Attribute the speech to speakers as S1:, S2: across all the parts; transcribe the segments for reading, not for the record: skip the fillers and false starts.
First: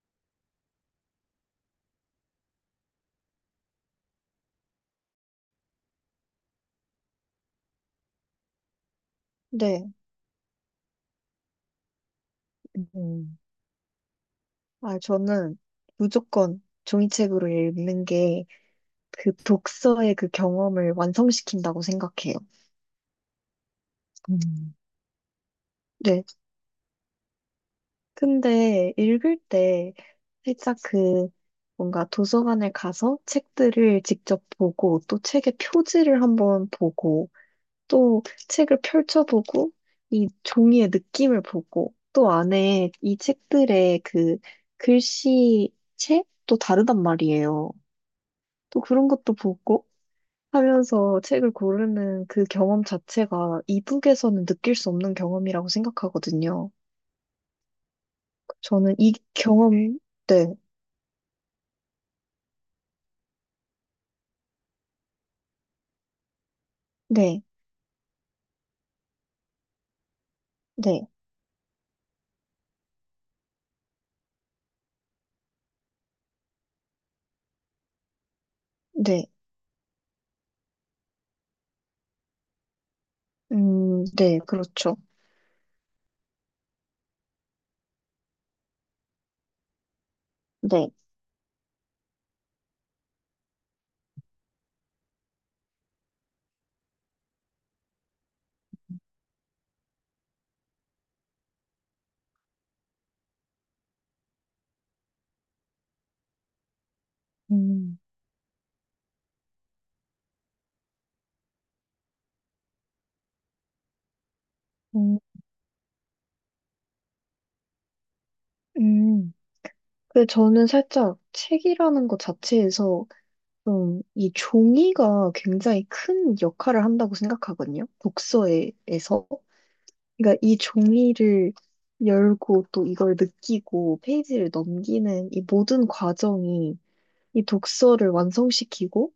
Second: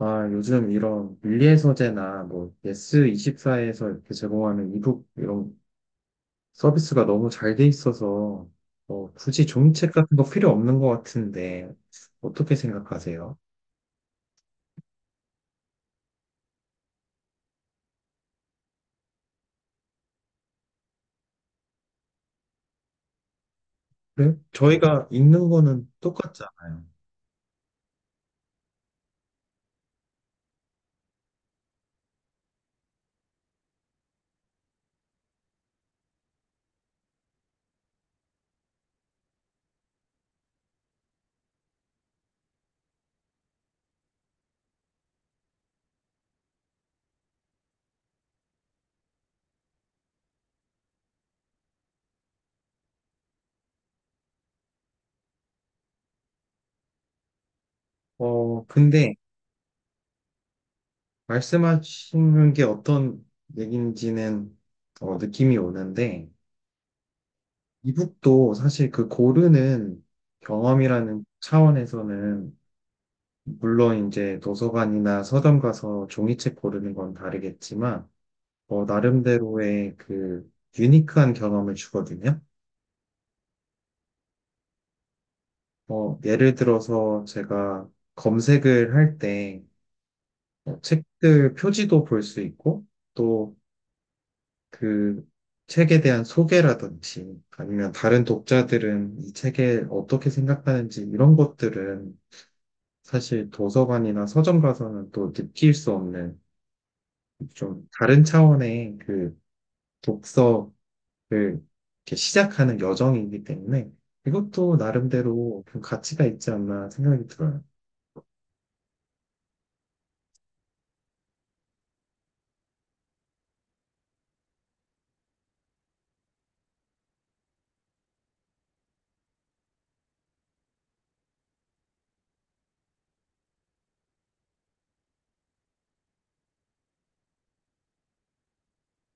S1: 아, 요즘 이런 밀리의 서재나 뭐 예스24에서 이렇게 제공하는 이북 이런 서비스가 너무 잘 돼 있어서 뭐 굳이
S2: 네.
S1: 종이책 같은 거 필요 없는 것 같은데 어떻게 생각하세요?
S2: 음. 아, 저는 무조건 종이책으로 읽는 게 그 독서의 그 경험을 완성시킨다고 생각해요.
S1: 그래?
S2: 음.
S1: 저희가 읽는 거는
S2: 네.
S1: 똑같잖아요.
S2: 근데 읽을 때 살짝 그 뭔가 도서관에 가서 책들을 직접 보고 또 책의 표지를 한번 보고 또 책을 펼쳐보고 이 종이의 느낌을 보고 또 안에 이 책들의 그 글씨체 또 다르단 말이에요. 또 그런 것도 보고 하면서 책을 고르는 그 경험 자체가 이북에서는 느낄 수 없는 경험이라고 생각하거든요.
S1: 어,
S2: 저는 이
S1: 근데
S2: 경험, 네,
S1: 말씀하시는 게 어떤 얘기인지는 어, 느낌이 오는데
S2: 네,
S1: 이북도 사실 그 고르는
S2: 네,
S1: 경험이라는 차원에서는 물론 이제 도서관이나 서점 가서 종이책 고르는 건 다르겠지만, 어,
S2: 네,
S1: 나름대로의 그 유니크한 경험을 주거든요.
S2: 네, 그렇죠.
S1: 어, 예를 들어서 제가 검색을 할때 어,
S2: 네,
S1: 책들 표지도 볼 수 있고, 또 그 책에 대한 소개라든지, 아니면 다른 독자들은 이 책에 어떻게 생각하는지 이런 것들은 사실 도서관이나 서점 가서는 또 느낄 수 없는 좀
S2: 음,
S1: 다른 차원의 그 독서를 이렇게 시작하는 여정이기 때문에 이것도
S2: 음,
S1: 나름대로 좀 가치가 있지 않나 생각이 들어요.
S2: 음. 근데 저는 살짝 책이라는 것 자체에서 좀 이 종이가 굉장히 큰 역할을 한다고 생각하거든요. 독서에서. 그러니까 이 종이를 열고 또 이걸 느끼고 페이지를 넘기는 이 모든 과정이 이 독서를 완성시키고,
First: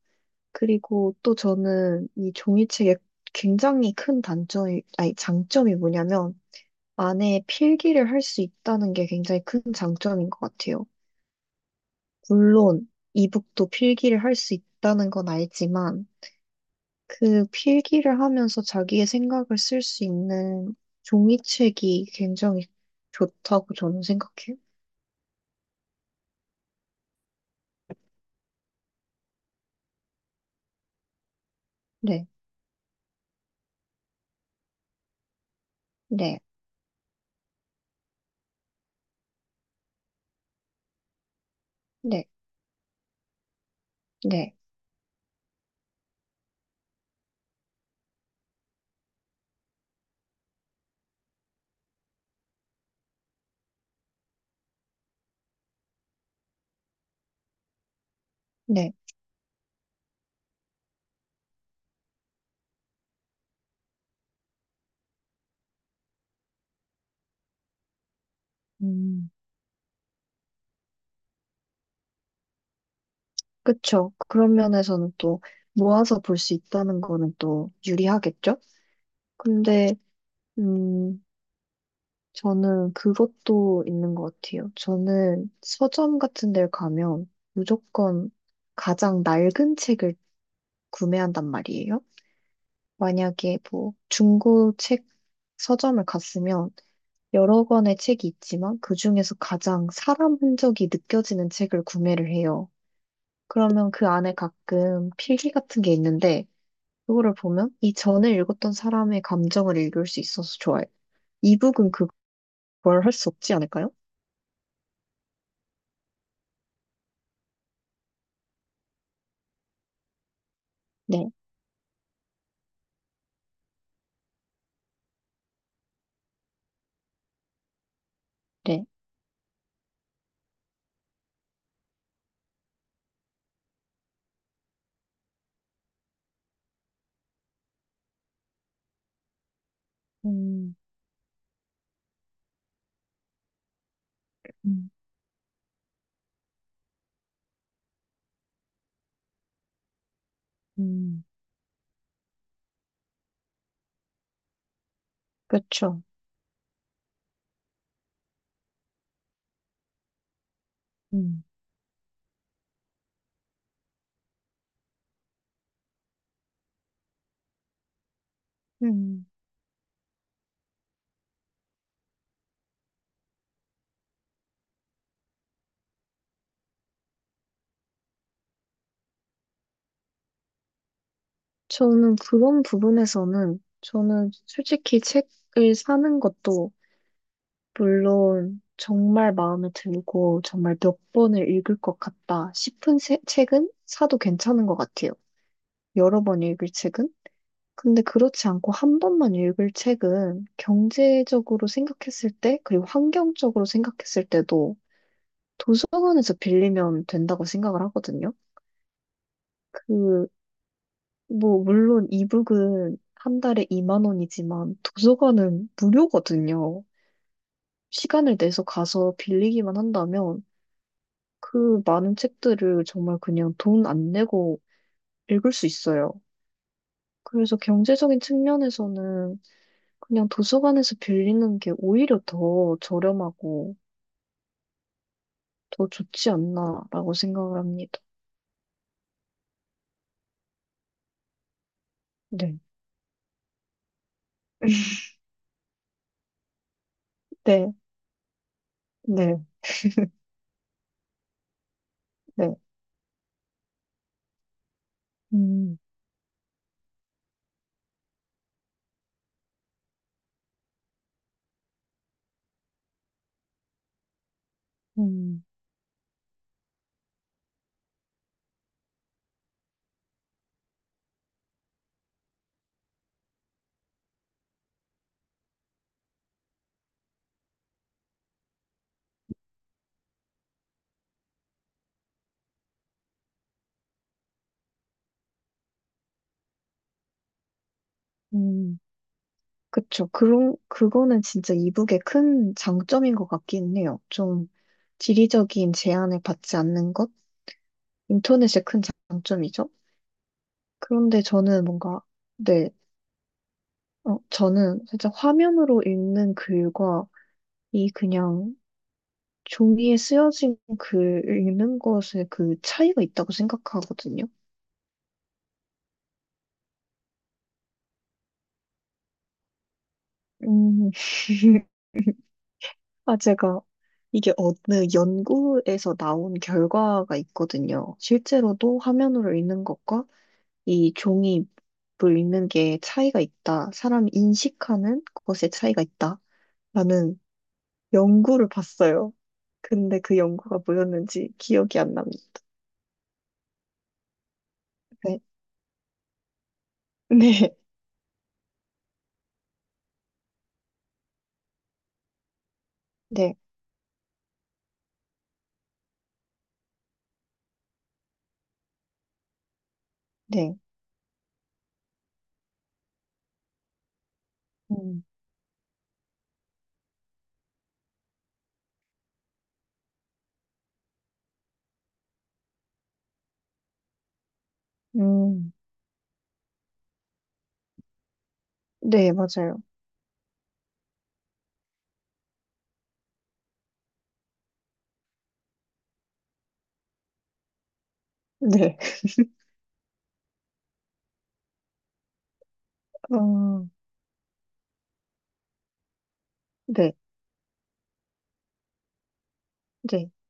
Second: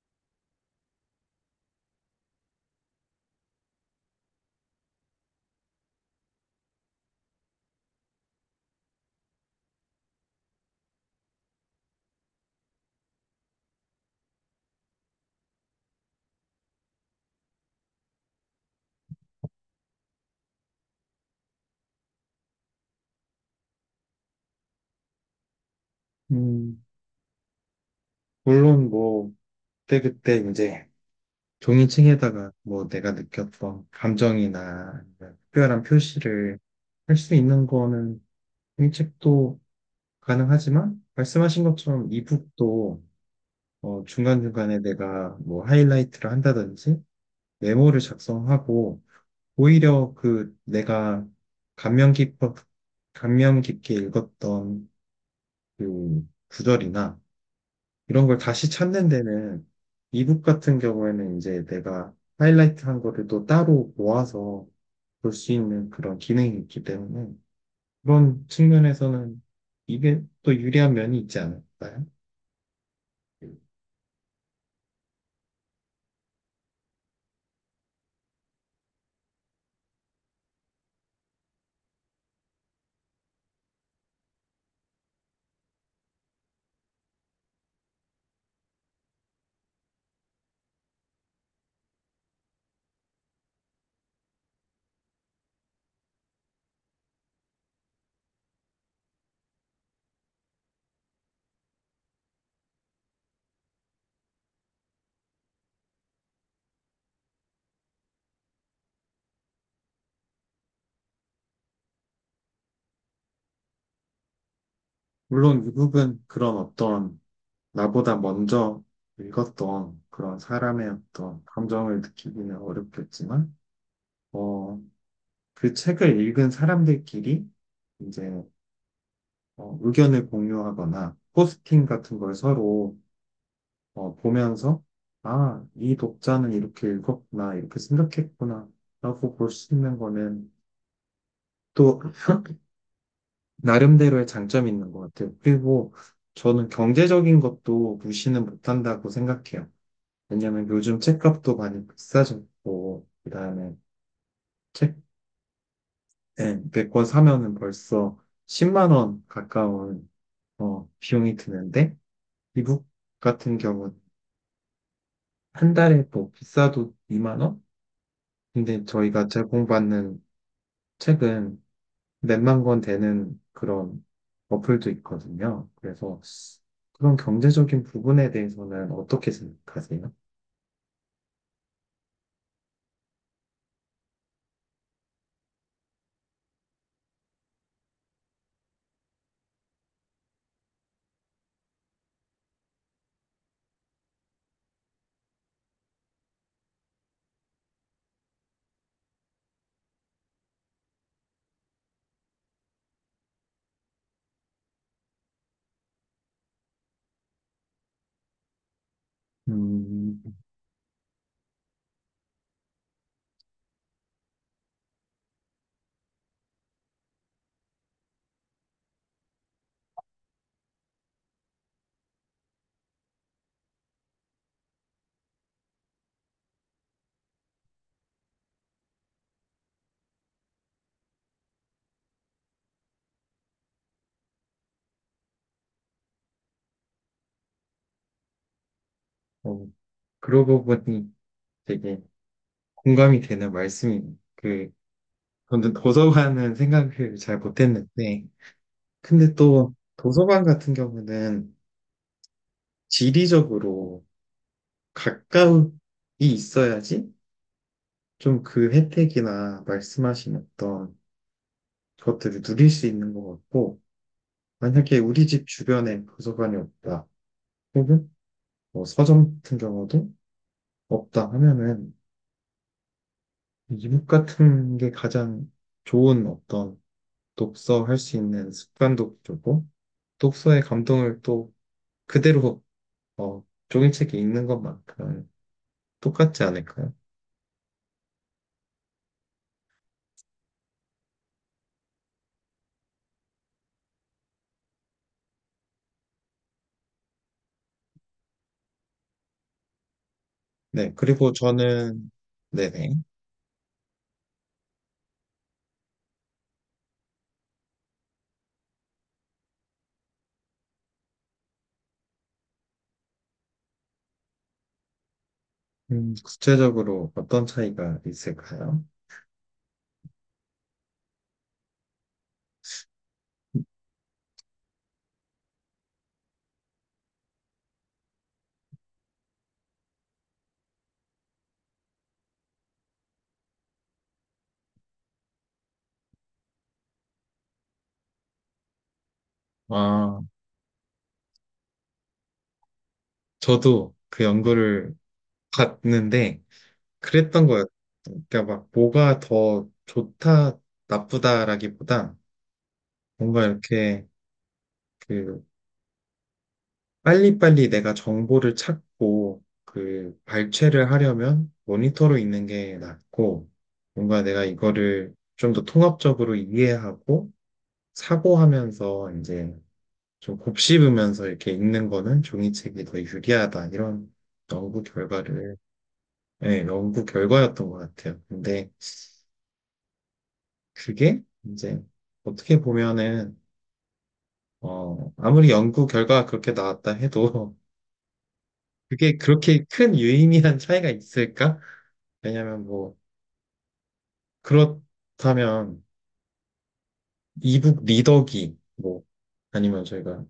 S2: 그리고 또 저는 이 종이책의 굉장히 큰 단점이, 아니 장점이 뭐냐면 안에 필기를 할 수 있다는 게 굉장히 큰 장점인 것 같아요. 물론 이북도 필기를 할 수 있다는 건 알지만 그 필기를 하면서 자기의 생각을 쓸 수 있는 종이책이 굉장히 좋다고 저는 생각해요.
S1: 음, 물론 뭐 그때그때 이제
S2: 네,
S1: 종이책에다가 뭐 내가 느꼈던 감정이나 아니면 특별한
S2: 네,
S1: 표시를 할 수 있는 거는 종이책도 가능하지만 말씀하신 것처럼
S2: 네,
S1: 이북도 어,
S2: 네,
S1: 중간중간에 내가 뭐 하이라이트를 한다든지 메모를 작성하고 오히려 그 내가 감명 깊어, 감명 깊게 읽었던 그 구절이나 이런 걸 다시
S2: 네.
S1: 찾는 데는 이북 같은 경우에는 이제 내가 하이라이트 한 거를 또 따로 모아서 볼 수 있는 그런 기능이 있기 때문에 그런
S2: 음,
S1: 측면에서는 이게 또 유리한 면이 있지 않을까요?
S2: 그쵸. 그런 면에서는 또 모아서 볼 수 있다는 거는 또 유리하겠죠? 근데, 음, 저는 그것도 있는 것 같아요. 저는 서점 같은 데 가면 무조건 가장 낡은 책을 구매한단 말이에요. 만약에 뭐 중고 책 서점을 갔으면 여러 권의 책이 있지만 그 중에서 가장 사람 흔적이 느껴지는 책을 구매를 해요. 그러면 그 안에 가끔 필기 같은 게 있는데 그거를 보면 이 전에 읽었던 사람의 감정을 읽을 수 있어서 좋아요. 이북은 그걸 할 수 없지 않을까요?
S1: 물론 이북은 그런 어떤 나보다 먼저 읽었던 그런 사람의
S2: 네,
S1: 어떤 감정을 느끼기는 어렵겠지만, 어, 그 책을 읽은 사람들끼리 이제
S2: 네.
S1: 어, 의견을 공유하거나 포스팅 같은 걸 서로 어, 보면서 아, 이 독자는 이렇게 읽었구나, 이렇게 생각했구나 라고 볼 수 있는 거는
S2: 음,
S1: 또 나름대로의 장점이
S2: 음,
S1: 있는 것 같아요. 그리고 저는 경제적인 것도 무시는 못한다고 생각해요. 왜냐면 요즘
S2: 음,
S1: 책값도 많이 비싸졌고, 그다음에 책
S2: 그렇죠.
S1: 예, 100권 사면은 벌써 10만 원 가까운 어, 비용이
S2: 음.
S1: 드는데, 미국 같은 경우는 한 달에 뭐 비싸도 2만 원? 근데
S2: 음,
S1: 저희가 제공받는 책은 몇만 권 되는 그런 어플도 있거든요. 그래서 그런 경제적인 부분에 대해서는 어떻게 생각하세요?
S2: 저는 그런 부분에서는 저는 솔직히 책을 사는 것도 물론 정말 마음에 들고 정말 몇 번을 읽을 것 같다 싶은 책은 사도 괜찮은 것 같아요. 여러 번 읽을 책은? 근데 그렇지 않고 한 번만 읽을 책은 경제적으로 생각했을 때, 그리고 환경적으로 생각했을 때도 도서관에서 빌리면 된다고 생각을 하거든요.
S1: 음,
S2: 그, 뭐, 물론 이북은 한 달에 2만 원이지만 도서관은 무료거든요. 시간을 내서 가서 빌리기만 한다면 그 많은 책들을 정말 그냥 돈 안 내고 읽을 수 있어요. 그래서 경제적인 측면에서는 그냥 도서관에서 빌리는 게 오히려 더 저렴하고 더 좋지 않나라고 생각을 합니다.
S1: 어, 그러고 보니 되게
S2: 네,
S1: 공감이 되는 말씀이네요. 그, 저는 도서관은 생각을 잘
S2: 네,
S1: 못했는데, 근데
S2: 네,
S1: 또 도서관 같은 경우는
S2: 네.
S1: 지리적으로 가까이
S2: 음,
S1: 있어야지 좀 그 혜택이나 말씀하신 어떤 것들을 누릴 수 있는 것 같고, 만약에 우리
S2: 음,
S1: 집 주변에 도서관이 없다, 혹은 뭐 서점 같은 경우도 없다 하면은 이북 같은 게 가장 좋은 어떤 독서 할 수 있는 습관도 주고, 독서의 감동을 또 그대로 어, 종이책에 있는 것만큼 똑같지 않을까요?
S2: 음. 그쵸. 그런, 그거는 진짜 이북의 큰 장점인 것 같긴 해요. 좀 지리적인 제한을 받지 않는 것? 인터넷의 큰 장점이죠.
S1: 네,
S2: 그런데
S1: 그리고
S2: 저는 뭔가,
S1: 저는,
S2: 네.
S1: 네네.
S2: 어, 저는 살짝 화면으로 읽는 글과 이 그냥 종이에 쓰여진 글 읽는 것의 그 차이가 있다고 생각하거든요.
S1: 구체적으로 어떤 차이가 있을까요?
S2: 음, 아, 제가 이게 어느 연구에서 나온 결과가 있거든요. 실제로도 화면으로 읽는 것과 이 종이로 읽는 게 차이가 있다. 사람이 인식하는 것의 차이가 있다. 라는 연구를 봤어요. 근데 그
S1: 아,
S2: 연구가 뭐였는지 기억이 안 납니다.
S1: 저도 그 연구를
S2: 네.
S1: 봤는데 그랬던
S2: 네.
S1: 거예요. 그러니까 막 뭐가 더 좋다, 나쁘다라기보다
S2: 네.
S1: 뭔가 이렇게 그 빨리빨리 내가 정보를 찾고 그
S2: 네.
S1: 발췌를 하려면 모니터로 있는 게 낫고 뭔가 내가
S2: 음,
S1: 이거를 좀 더 통합적으로 이해하고 사고하면서 이제 좀 곱씹으면서 이렇게 읽는 거는 종이책이 더 유리하다 이런 연구
S2: 음,
S1: 결과를 예, 연구 결과였던 것 같아요. 근데
S2: 네, 맞아요.
S1: 그게 이제 어떻게 보면은 어 아무리 연구 결과가 그렇게 나왔다 해도
S2: 네.
S1: 그게 그렇게 큰 유의미한 차이가 있을까? 왜냐면 뭐
S2: 어,
S1: 그렇다면
S2: 네,
S1: 이북 리더기 뭐 아니면
S2: 네,
S1: 저희가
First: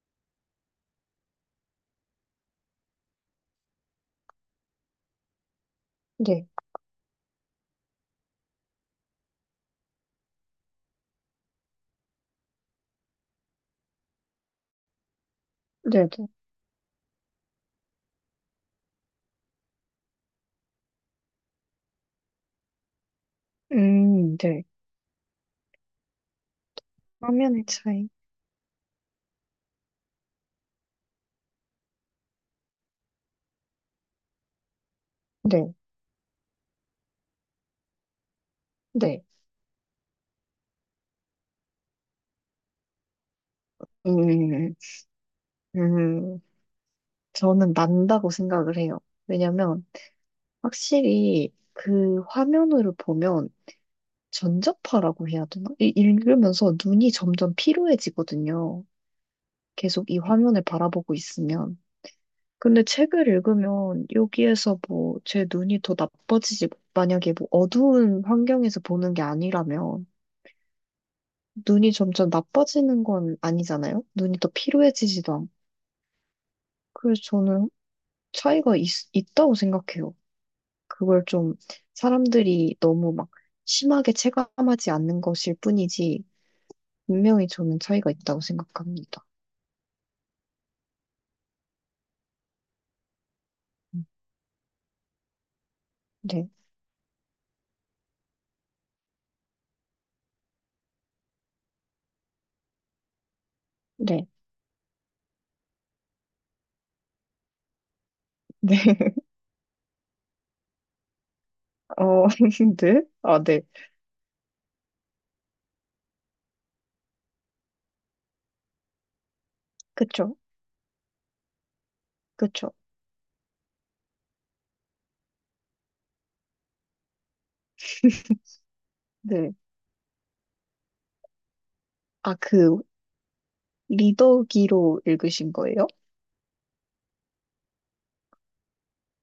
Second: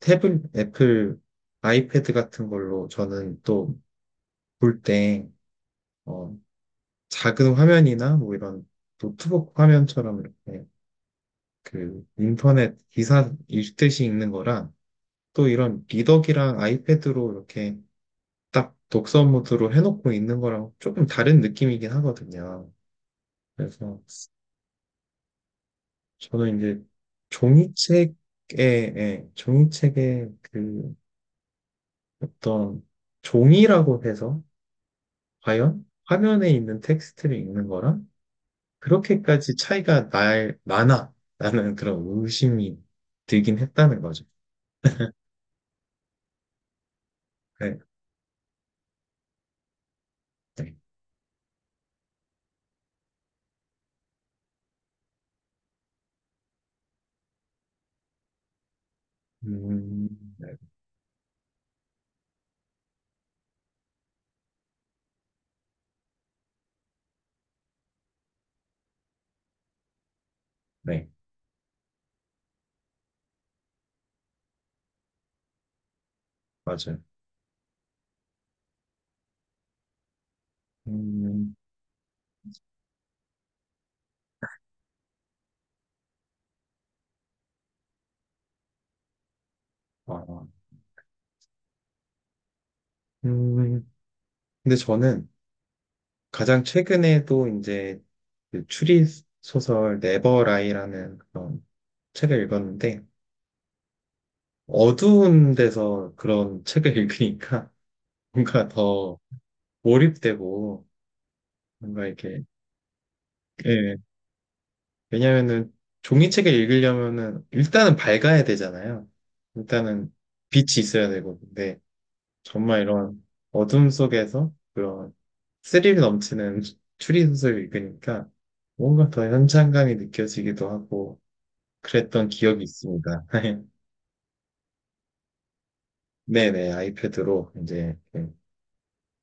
S1: 태블 애플 아이패드 같은 걸로 저는 또 볼때
S2: 네,
S1: 작은 화면이나 뭐 이런 노트북 화면처럼 이렇게 그 인터넷 기사 읽듯이 읽는 거랑 또 이런
S2: 네, 네.
S1: 리더기랑 아이패드로 이렇게 딱 독서 모드로 해놓고 읽는 거랑 조금 다른 느낌이긴 하거든요. 그래서
S2: 네.
S1: 저는 이제
S2: 화면의 차이.
S1: 종이책에, 예, 종이책의 그 어떤 종이라고 해서
S2: 네,
S1: 과연 화면에 있는 텍스트를 읽는 거랑
S2: 네.
S1: 그렇게까지 나나? 라는 그런 의심이 들긴 했다는 거죠.
S2: 음, 음, 저는
S1: 네,
S2: 난다고 생각을 해요. 왜냐면,
S1: 네.
S2: 확실히 그 화면으로 보면 전자파라고 해야 되나? 읽으면서 눈이 점점 피로해지거든요.
S1: 음,
S2: 계속 이
S1: 네,
S2: 화면을 바라보고 있으면. 근데 책을 읽으면 여기에서 뭐 제 눈이 더 나빠지지, 만약에 뭐 어두운 환경에서 보는 게 아니라면
S1: 네,
S2: 눈이 점점 나빠지는 건 아니잖아요? 눈이 더 피로해지지도 않고.
S1: 맞아요.
S2: 그래서 저는 차이가 있, 있다고 생각해요. 그걸
S1: 음,
S2: 좀 사람들이 너무 막 심하게 체감하지 않는 것일 뿐이지, 분명히 저는 차이가 있다고 생각합니다.
S1: 아, 음,
S2: 음,
S1: 근데 저는
S2: 네,
S1: 가장 최근에도 이제 그 추리소설 네버라이라는 그런 책을 읽었는데,
S2: 네,
S1: 어두운 데서 그런 책을 읽으니까 뭔가
S2: 네.
S1: 더 몰입되고, 뭔가
S2: 어,
S1: 이렇게,
S2: 네. 아, 네.
S1: 예, 왜냐면은 종이책을 읽으려면은 일단은 밝아야 되잖아요. 일단은
S2: 그쵸,
S1: 빛이 있어야 되고. 근데
S2: 그쵸.
S1: 정말 이런 어둠 속에서 그런 스릴 넘치는 추리소설을 읽으니까 뭔가 더
S2: 네.
S1: 현장감이 느껴지기도 하고 그랬던
S2: 아,
S1: 기억이
S2: 그,
S1: 있습니다.
S2: 리더기로 읽으신 거예요?
S1: 네네, 아이패드로 이제 이렇게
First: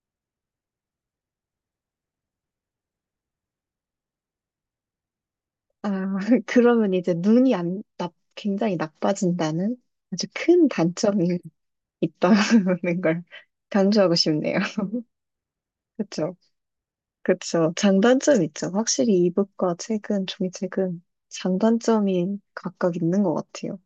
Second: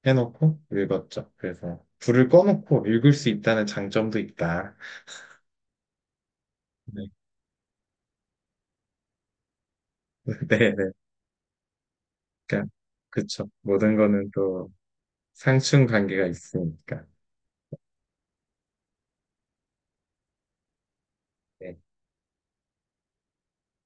S1: 해놓고 읽었죠. 그래서 불을 꺼놓고 읽을 수 있다는 장점도 있다.
S2: 아, 그러면
S1: 네,
S2: 이제 눈이 안, 나, 굉장히 나빠진다는 아주 큰
S1: 네네.
S2: 단점이
S1: 그러니까
S2: 있다는 걸
S1: 그쵸. 모든
S2: 강조하고
S1: 거는
S2: 싶네요.
S1: 또 상충 관계가
S2: 그쵸?
S1: 있으니까.
S2: 그쵸. 장단점 있죠. 확실히 이북과 책은, 종이책은
S1: 네.
S2: 장단점이 각각 있는 것 같아요.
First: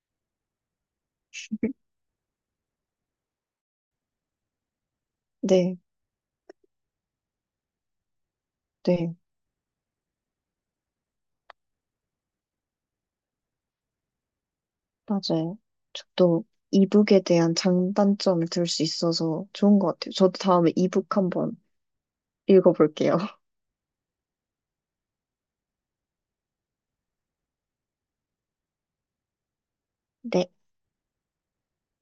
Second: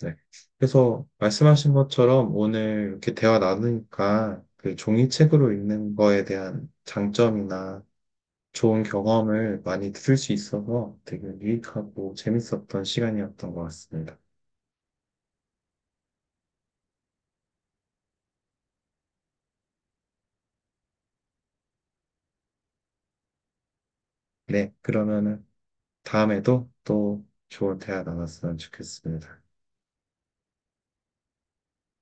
S1: 네. 그래서 말씀하신 것처럼 오늘 이렇게 대화 나누니까 그 종이책으로
S2: 네,
S1: 읽는 거에 대한 장점이나 좋은
S2: 네,
S1: 경험을 많이 들을 수 있어서 되게 유익하고 재밌었던 시간이었던 것 같습니다.
S2: 맞아요. 저도 이북에 대한 장단점을 들 수 있어서 좋은 것 같아요. 저도 다음에 이북 한번 읽어볼게요.
S1: 네. 그러면은 다음에도 또 좋은 대화 나눴으면 좋겠습니다.
S2: 네.